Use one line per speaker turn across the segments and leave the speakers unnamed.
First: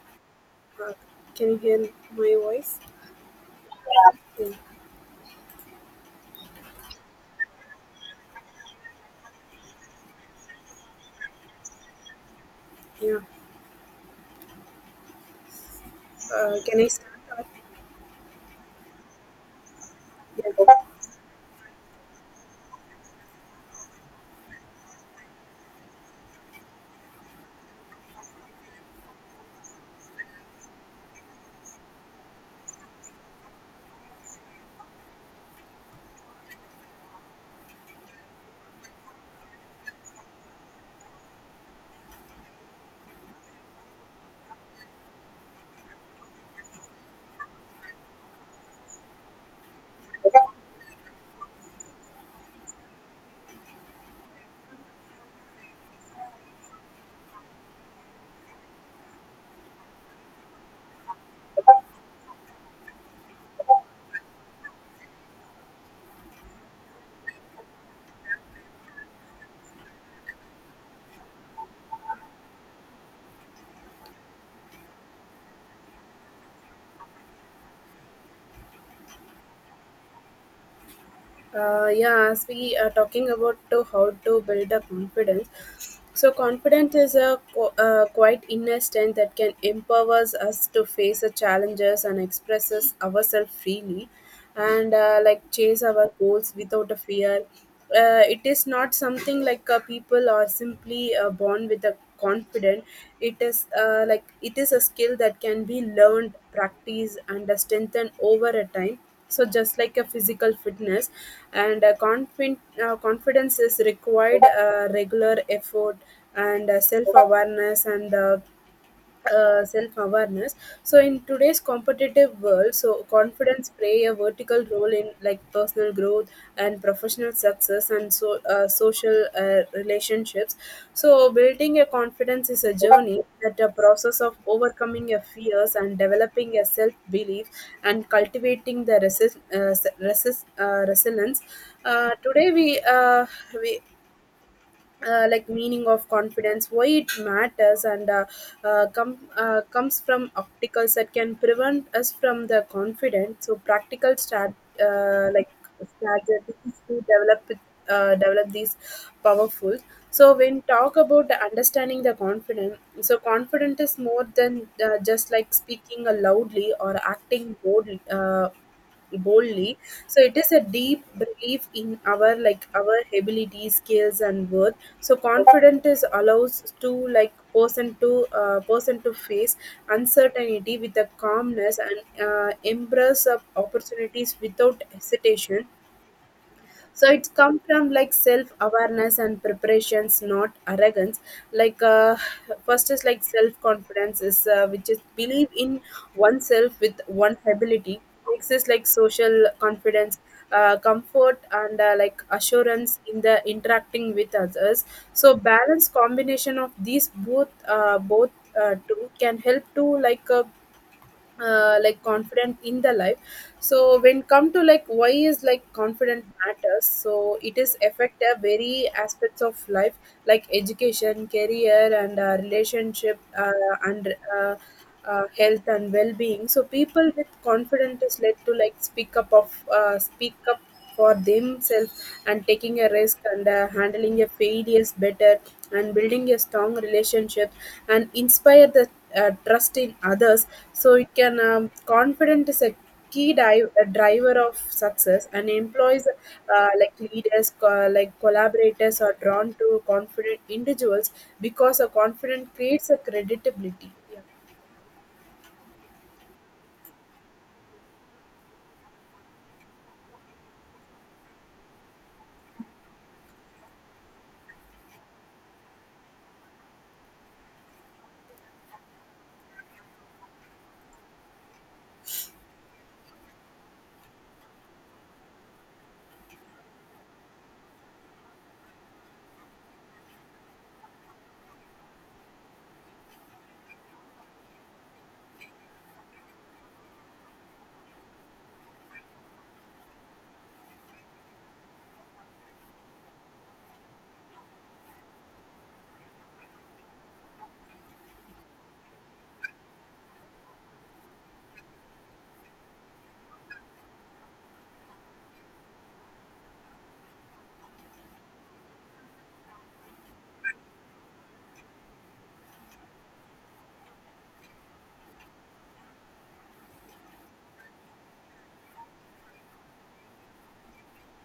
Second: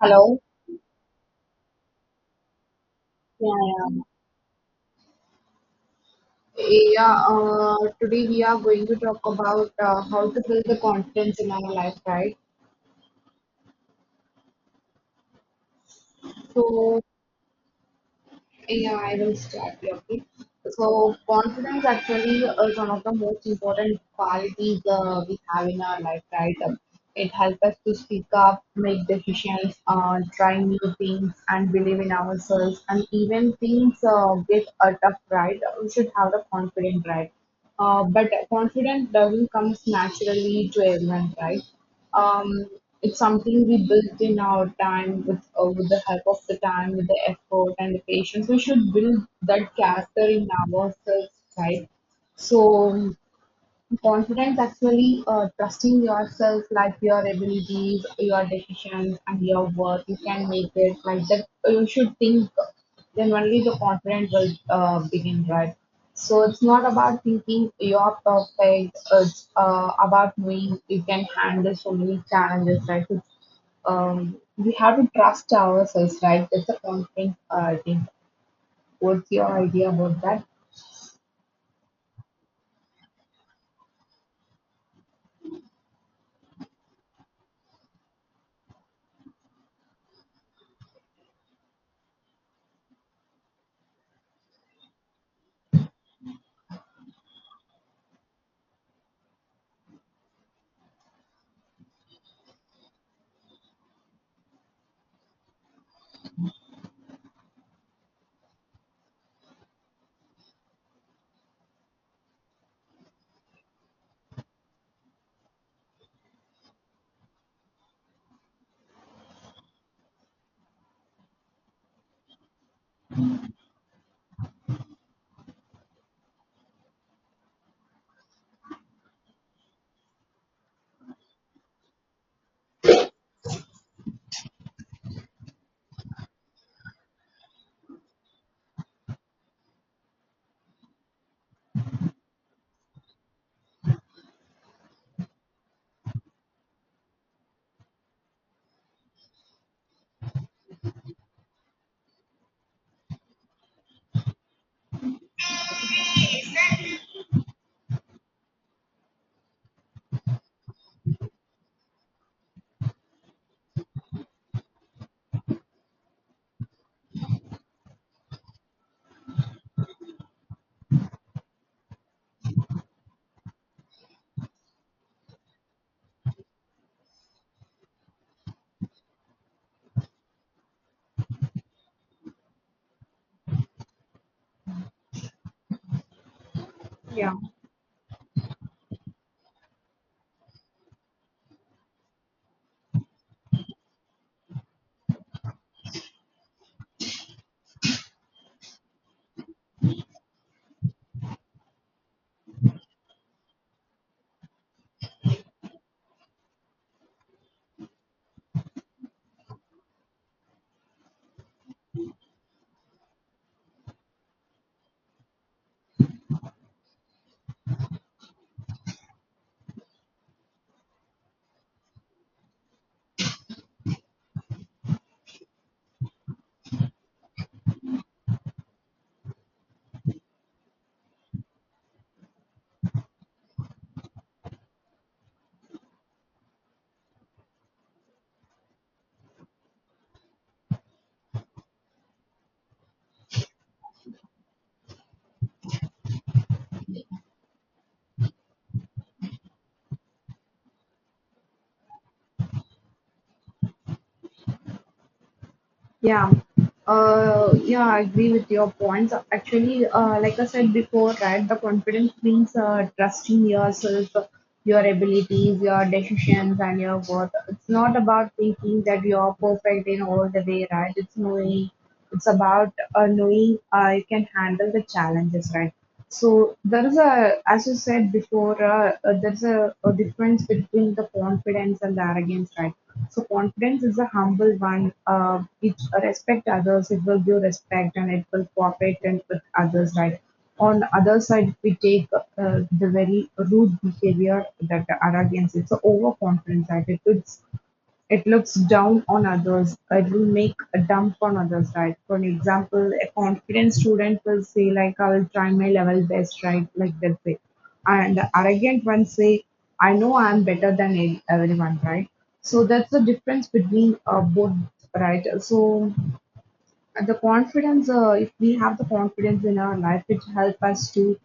Hello.
Uh, can you hear my voice?
Yeah, yeah.
Yeah,
Yeah, today we are going to talk about how to build the confidence in our life, right?
yeah. Can I
So,
start off?
Yeah, I will start. Yeah, okay.
Yeah.
So confidence actually is one of the most important qualities we have in our life, right? It helps us to speak up, make decisions, try new things, and believe in ourselves. And even things get tough, right? We should have the confidence, right? But confidence doesn't come naturally to everyone, right? Um, it's something we built in our time with the help of the time, with the effort and the patience. We should build that character in ourselves, right? So confidence actually trusting yourself, like your abilities, your decisions, and your work. You can make it like that. You should think. Then only the confidence will begin, right? So it's not about thinking you're perfect. It's about knowing you can handle so many challenges, right? We have to trust ourselves, right? That's the confidence. I think. What's your idea about that?
Yeah, as we are talking about to how to build a confidence. So confidence is a quite inner strength that can empowers us to face the challenges and expresses ourselves freely, and like chase our goals without a fear. It is not something like people are simply born with a confident. It is like it is a skill that can be learned, practiced, and strengthened over a time, so just like a physical fitness, and confident confidence is required regular effort and self awareness and self-awareness. So in today's competitive world, so confidence play a vertical role in like personal growth and professional success and so social relationships. So building a confidence is a journey that a process of overcoming your fears and developing a self-belief and cultivating the resilience. Uh, today we like meaning of confidence, why it matters, and comes from opticals that can prevent us from the confidence, so practical strat, uh, like, strategies to develop these powerful. So when talk about the understanding the confidence, so confident is more than just like speaking loudly or acting boldly. So it is a deep belief in our like our ability skills and worth. So confidence is allows to like person to face uncertainty with a calmness and embrace of opportunities without hesitation. So it's
Yeah.
come from like self awareness and preparations, not arrogance. Like, first is like self confidence is which is believe in oneself with one's ability. Next is like social confidence, comfort and like assurance in the interacting with others. So balanced combination of these both two can help to like confident in the life. So when come to like why is like confident matters, so it is affect a very aspects of life, like education, career, and relationship and health and well-being. So people with confidence is led to like speak up for themselves and taking a risk and handling a failures better and building a strong relationship and inspire the trust in others. So it can, confident is a key di- a driver of success and employees, uh, like leaders, collaborators are drawn to confident individuals because a confident creates a credibility, yeah.
Yeah, yeah, I agree with your points. Actually, like I said before, right, the confidence means trusting yourself, your abilities, your decisions, and your worth. It's not about thinking that you're perfect in all the way, right? It's knowing it's about knowing I can handle the challenges, right? So as you said before, there's a difference between the confidence and the arrogance, right? So confidence is a humble one. It respect others. It will give respect and it will cooperate and with others, right? On the other side, we take the very rude behavior that the arrogance. It's a overconfidence, right? It's it looks down on others; it will make a dump on others, right? For an example, a confident student will say like, I will try my level best, right? Like that way. And the arrogant one say, I know I am better than everyone, right? So that's the difference between both, right? So and the confidence if we have the confidence in our life it helps us to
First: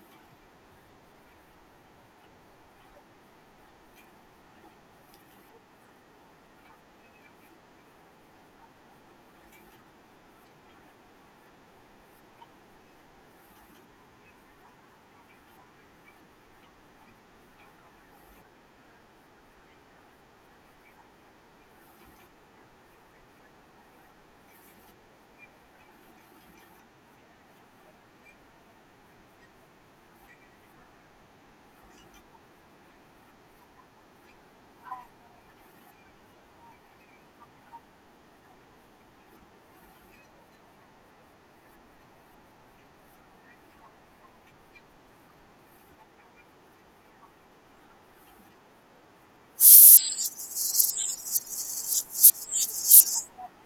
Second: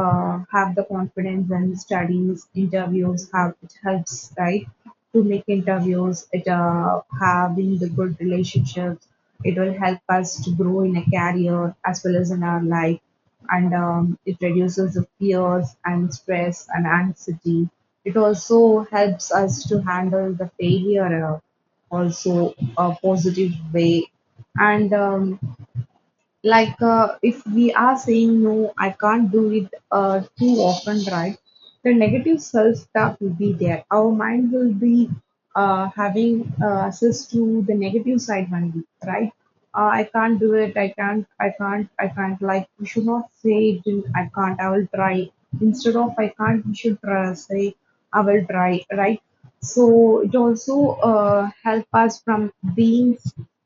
have the confidence in studies interviews. Have it helps, right, to make interviews, it having the good relationships, it will help us to grow in a career as well as in our life. And it reduces the fears and stress and anxiety. It also helps us to handle the failure also a positive way. And like if we are saying no I can't do it too often, right, the negative self talk will be there. Our mind will be having access to the negative side only, right. I can't do it, I can't, like we should not say it in, I can't, I will try. Instead of I can't we should try, say I will try, right. So it also help us from being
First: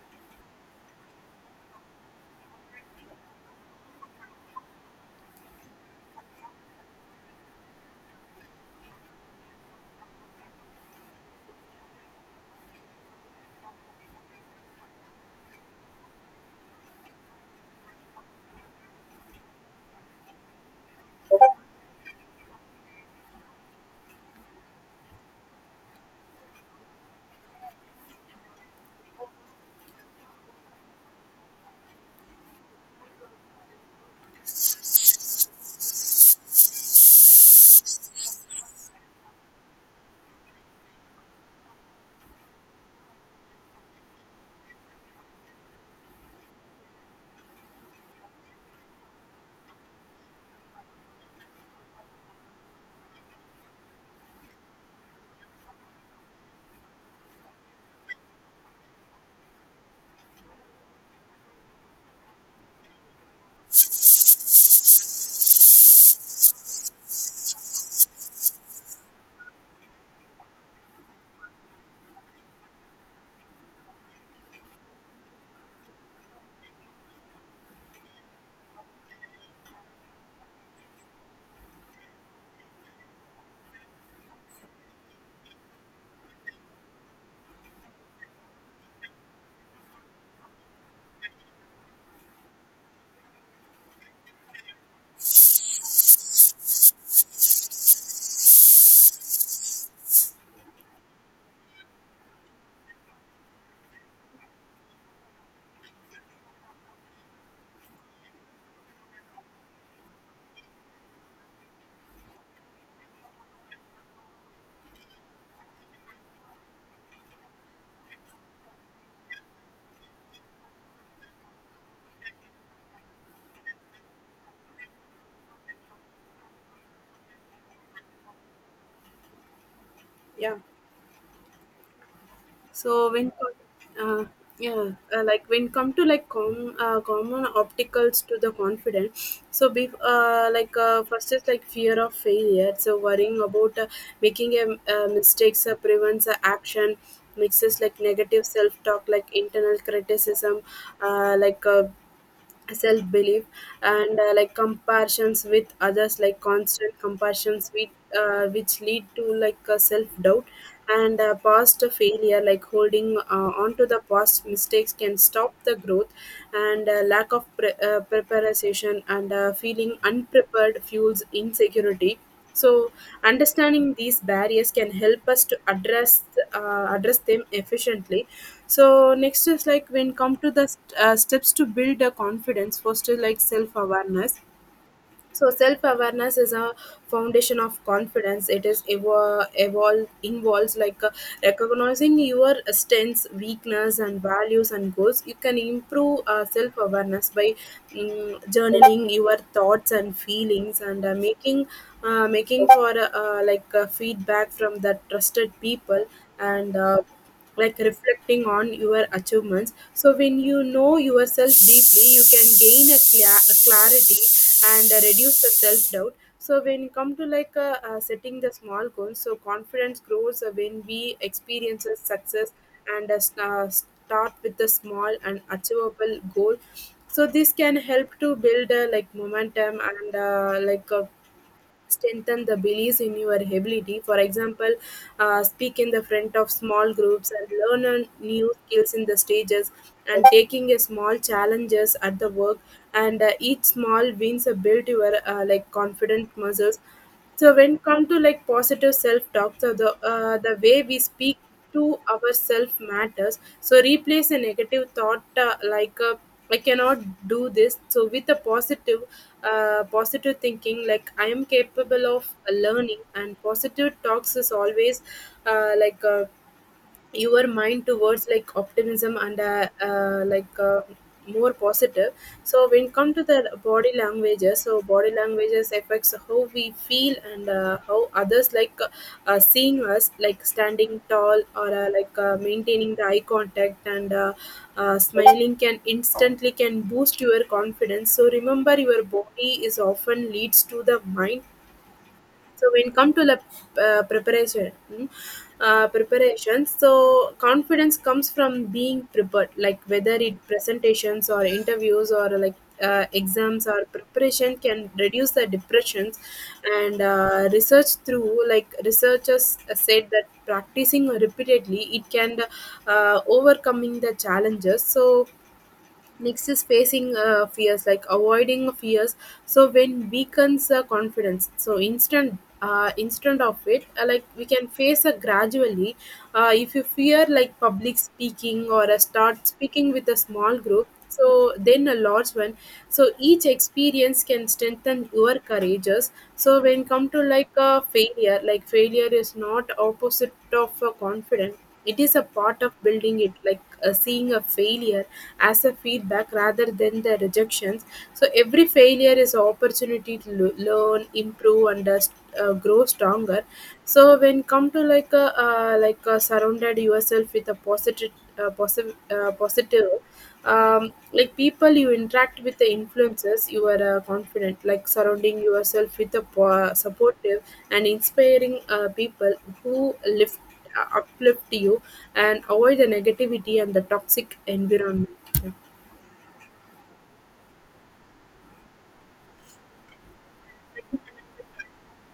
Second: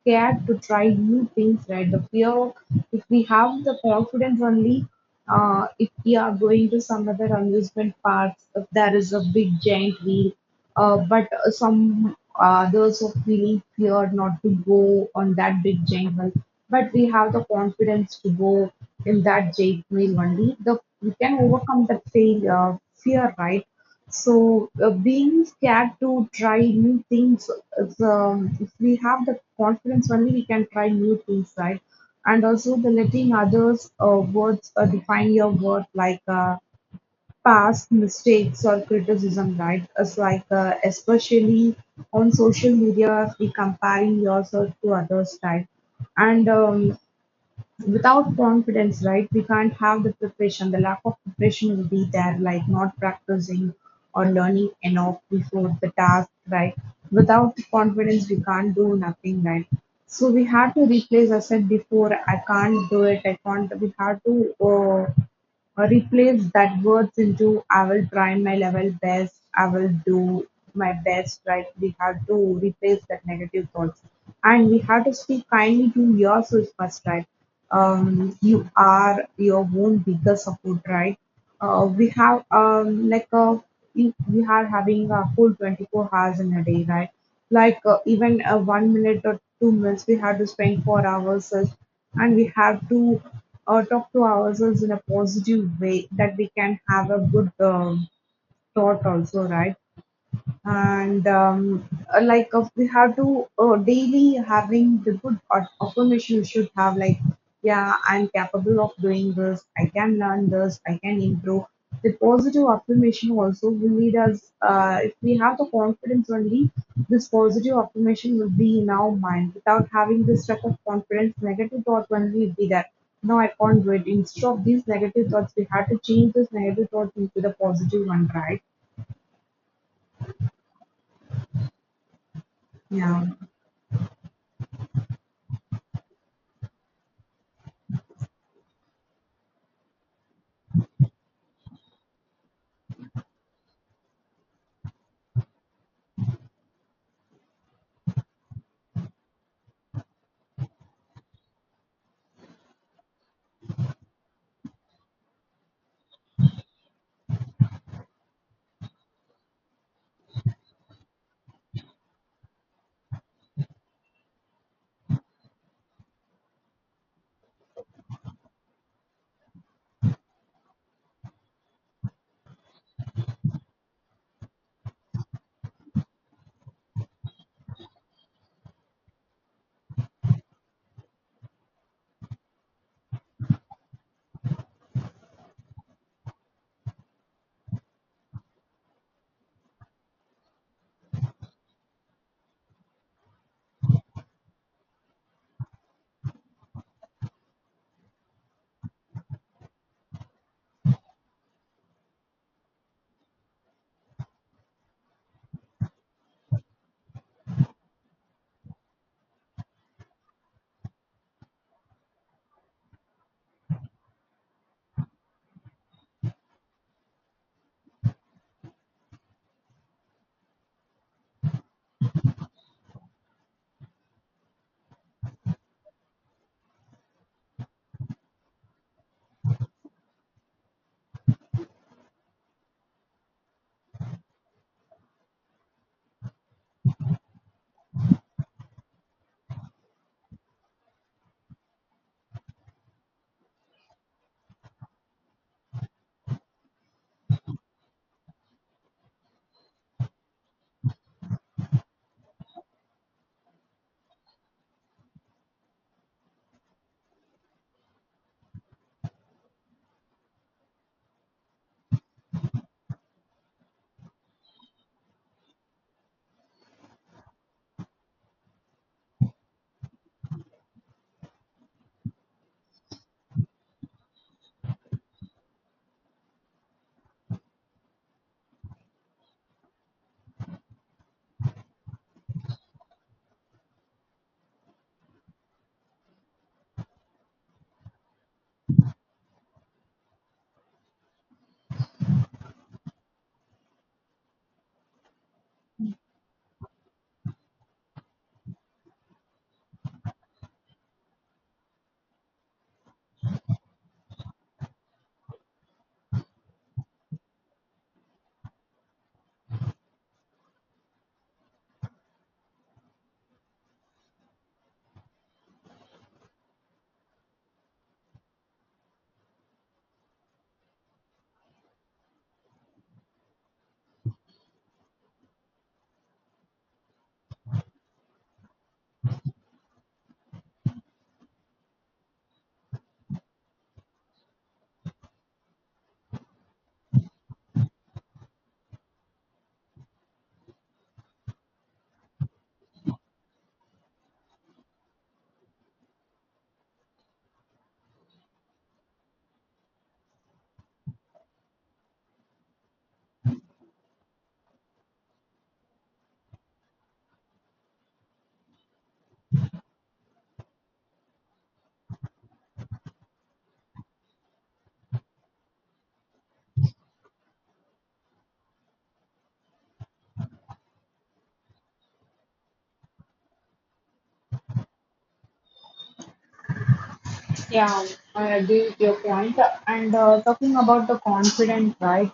scared to try new things, right? The fear of, if we have the confidence only, if we are going to some other amusement parks, if there is a big giant wheel, but some others are feeling fear not to go on that big giant wheel. But we have the confidence to go in that giant wheel only. The, we can overcome that fear, right? So being scared to try new things, is, if we have the confidence only we can try new things, right? And also the letting others' words define your worth, like past mistakes or criticism, right? It's like especially on social media, we comparing yourself to others, right? And without confidence, right, we can't have the preparation. The lack of preparation will be there, like not practicing or learning enough before the task, right? Without confidence, we can't do nothing, right? So we had to replace. I said before, I can't do it. I can't. We had to. Replace that words into "I will try my level best", "I will do my best", right? We have to replace that negative thoughts. And we have to speak kindly to yourself first, right? You are your own biggest support, right? We have like a, we are having a full 24 hours in a day, right? Like even a 1 minute or 2 minutes, we have to spend for ourselves, and we have to talk to ourselves in a positive way that we can have a good thought also, right? And like we have to daily having the good affirmation we should have like yeah I'm capable of doing this, I can learn this, I can improve. The positive affirmation also will lead us if we have the confidence only, this positive affirmation will be in our mind. Without having this type of confidence negative thought only will be there, no I can't do it. Instead of these negative thoughts we have to change this negative thoughts into the positive one, right.
Yeah. So
Yeah.
when uh, yeah, like when come to like common obstacles to the confidence. So be like first is like fear of failure. So worrying about making a mistakes prevents action. Mixes like negative self talk, like internal criticism, uh, like. Uh, self belief and like comparisons with others, like constant comparisons with which lead to like self doubt and past failure, like holding on to the past mistakes can stop the growth, and uh, lack of preparation and feeling unprepared fuels insecurity. So, understanding these barriers can help us to address them efficiently. So, next is like when come to the steps to build a confidence, first is like self awareness. So self-awareness is a foundation of confidence. It is evo- evolve involves like recognizing your strengths, weakness, and values and goals. You can improve self-awareness by journaling your thoughts and feelings and making making for like feedback from the trusted people and. Like reflecting on your achievements. So when you know yourself deeply you can gain a, a clarity and reduce the self-doubt. So when you come to like setting the small goals, so confidence grows when we experiences success and start with a small and achievable goal. So this can help to build like momentum and like a strengthen the belief in your ability. For example, speak in the front of small groups, and learn on new skills in the stages, and taking a small challenges at the work, and each small wins a build your like confident muscles. So when come to like positive self-talk, so the way we speak to ourselves matters. So replace a negative thought I cannot do this. So with a positive, positive thinking like I am capable of learning, and positive talks is always uh, like. Uh, your mind towards like optimism and more positive. So when come to the body languages, so body languages affects how we feel and how others like seeing us, like standing tall or uh, like maintaining the eye contact and smiling can instantly can boost your confidence. So remember your body is often leads to the mind. So when come to the uh, preparation, mm, uh, preparation. So confidence comes from being prepared, like whether it presentations or interviews or like exams, or preparation can reduce the depressions. And research through like researchers said that practicing repeatedly it can overcoming the challenges. So next is facing fears, like avoiding fears. So when weakens confidence, so instant of it, like we can face gradually. If you fear like public speaking, or start speaking with a small group, so then a large one. So each experience can strengthen your courageous. So when come to like a failure, like failure is not opposite of confidence, it is a part of building it, like seeing a failure as a feedback rather than the rejections. So every failure is an opportunity to learn, improve, and grow stronger. So when come to like a uh, like, surrounded yourself with a positive, like people you interact with the influences you are confident, like surrounding yourself with a supportive and inspiring people who lift uplift you, and avoid the negativity and the toxic environment. Yeah.
Yeah, I agree with your point. And talking about the confident, right?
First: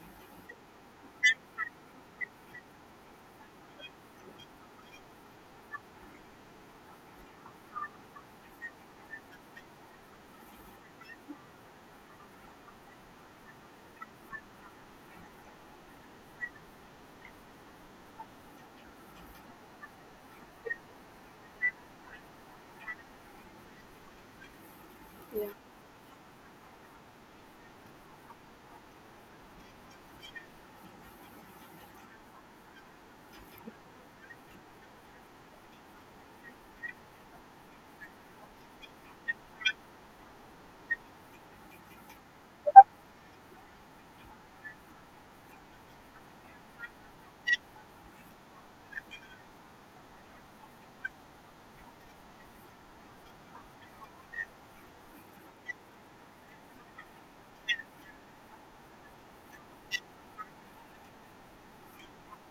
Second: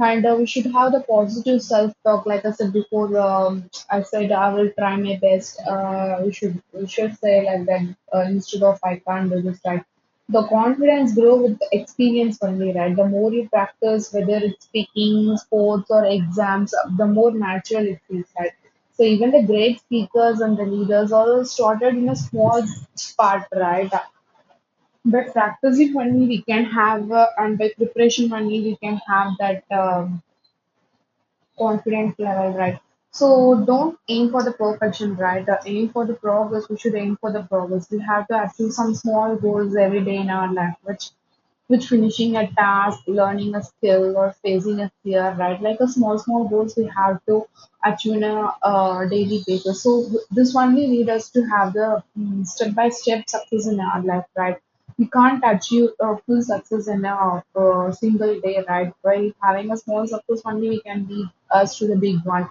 And we should have the positive self-talk. Like I said before, I said I will try my best. We should say like that instead of I can't do this. Right? The confidence grow with the experience only, right? The more you practice, whether it's speaking, sports, or exams, the more natural it feels, right? So even the great speakers and the leaders all started in a small part, right? But
Yeah,
practicing only we can have, and by preparation only we can have that confidence level, right? So don't aim for the perfection, right? Aim for the progress. We should aim for the progress. We have to achieve some small goals every day in our life, which finishing a task, learning a skill, or facing a fear, right? Like a small, small goals we have to achieve on a daily basis. So this only lead us to have the step by step success in our life, right? We can't achieve a full success in a, single day, right? By having a small success only, we can lead us to the big one.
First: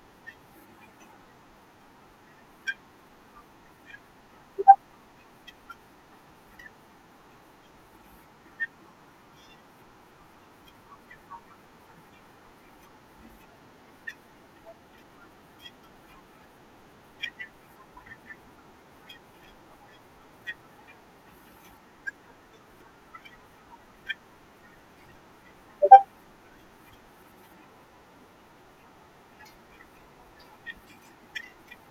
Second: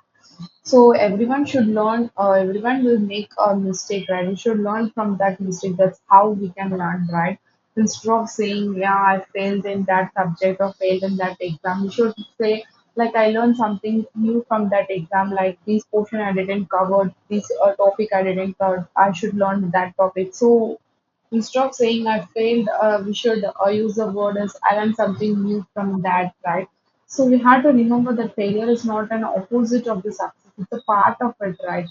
So everyone should learn. Everyone will make a mistake, right? We should learn from that mistake. That's how we can learn, right? Instead of saying, "Yeah, I failed in that subject or failed in that exam," we should say, "Like I learned something new from that exam. Like this portion I didn't cover, this topic I didn't cover. I should learn that topic." So instead of saying "I failed," we should use the word as "I learned something new from that," right? So we have to remember that failure is not an opposite of the success; it's a part of it, right?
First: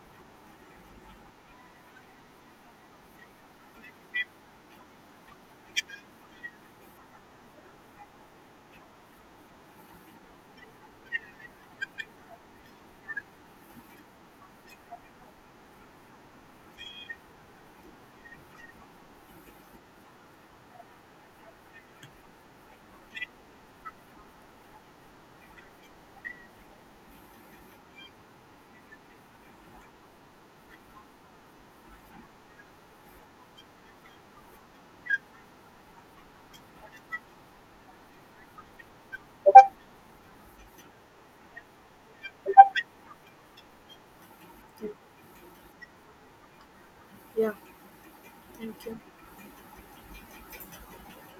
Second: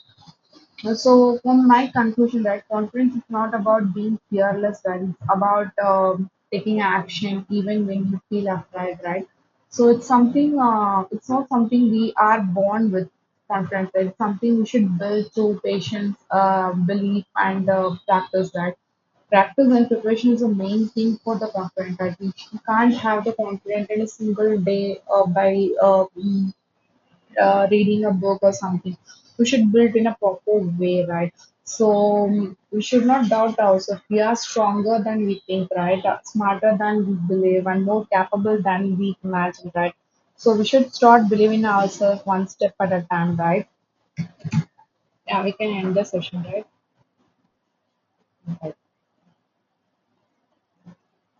So, from my conclusion, right, confidence is not about being fearless, right? It's about taking action even when you feel afraid, right? So, it's not something we are born with confidence, right? It's something we should build through patience, belief, and practice, right? Practice and preparation is the main thing for the confidence, right? We can't have the confidence in a single day reading a book or something. We should build in a proper way, right? So we should not doubt ourselves. We are stronger than we think, right? Smarter than we believe, and more capable than we imagine, right? So we should start believing ourselves one step at a time, right?
thank—
Yeah, we can end the session, right?
Yeah. Thank you.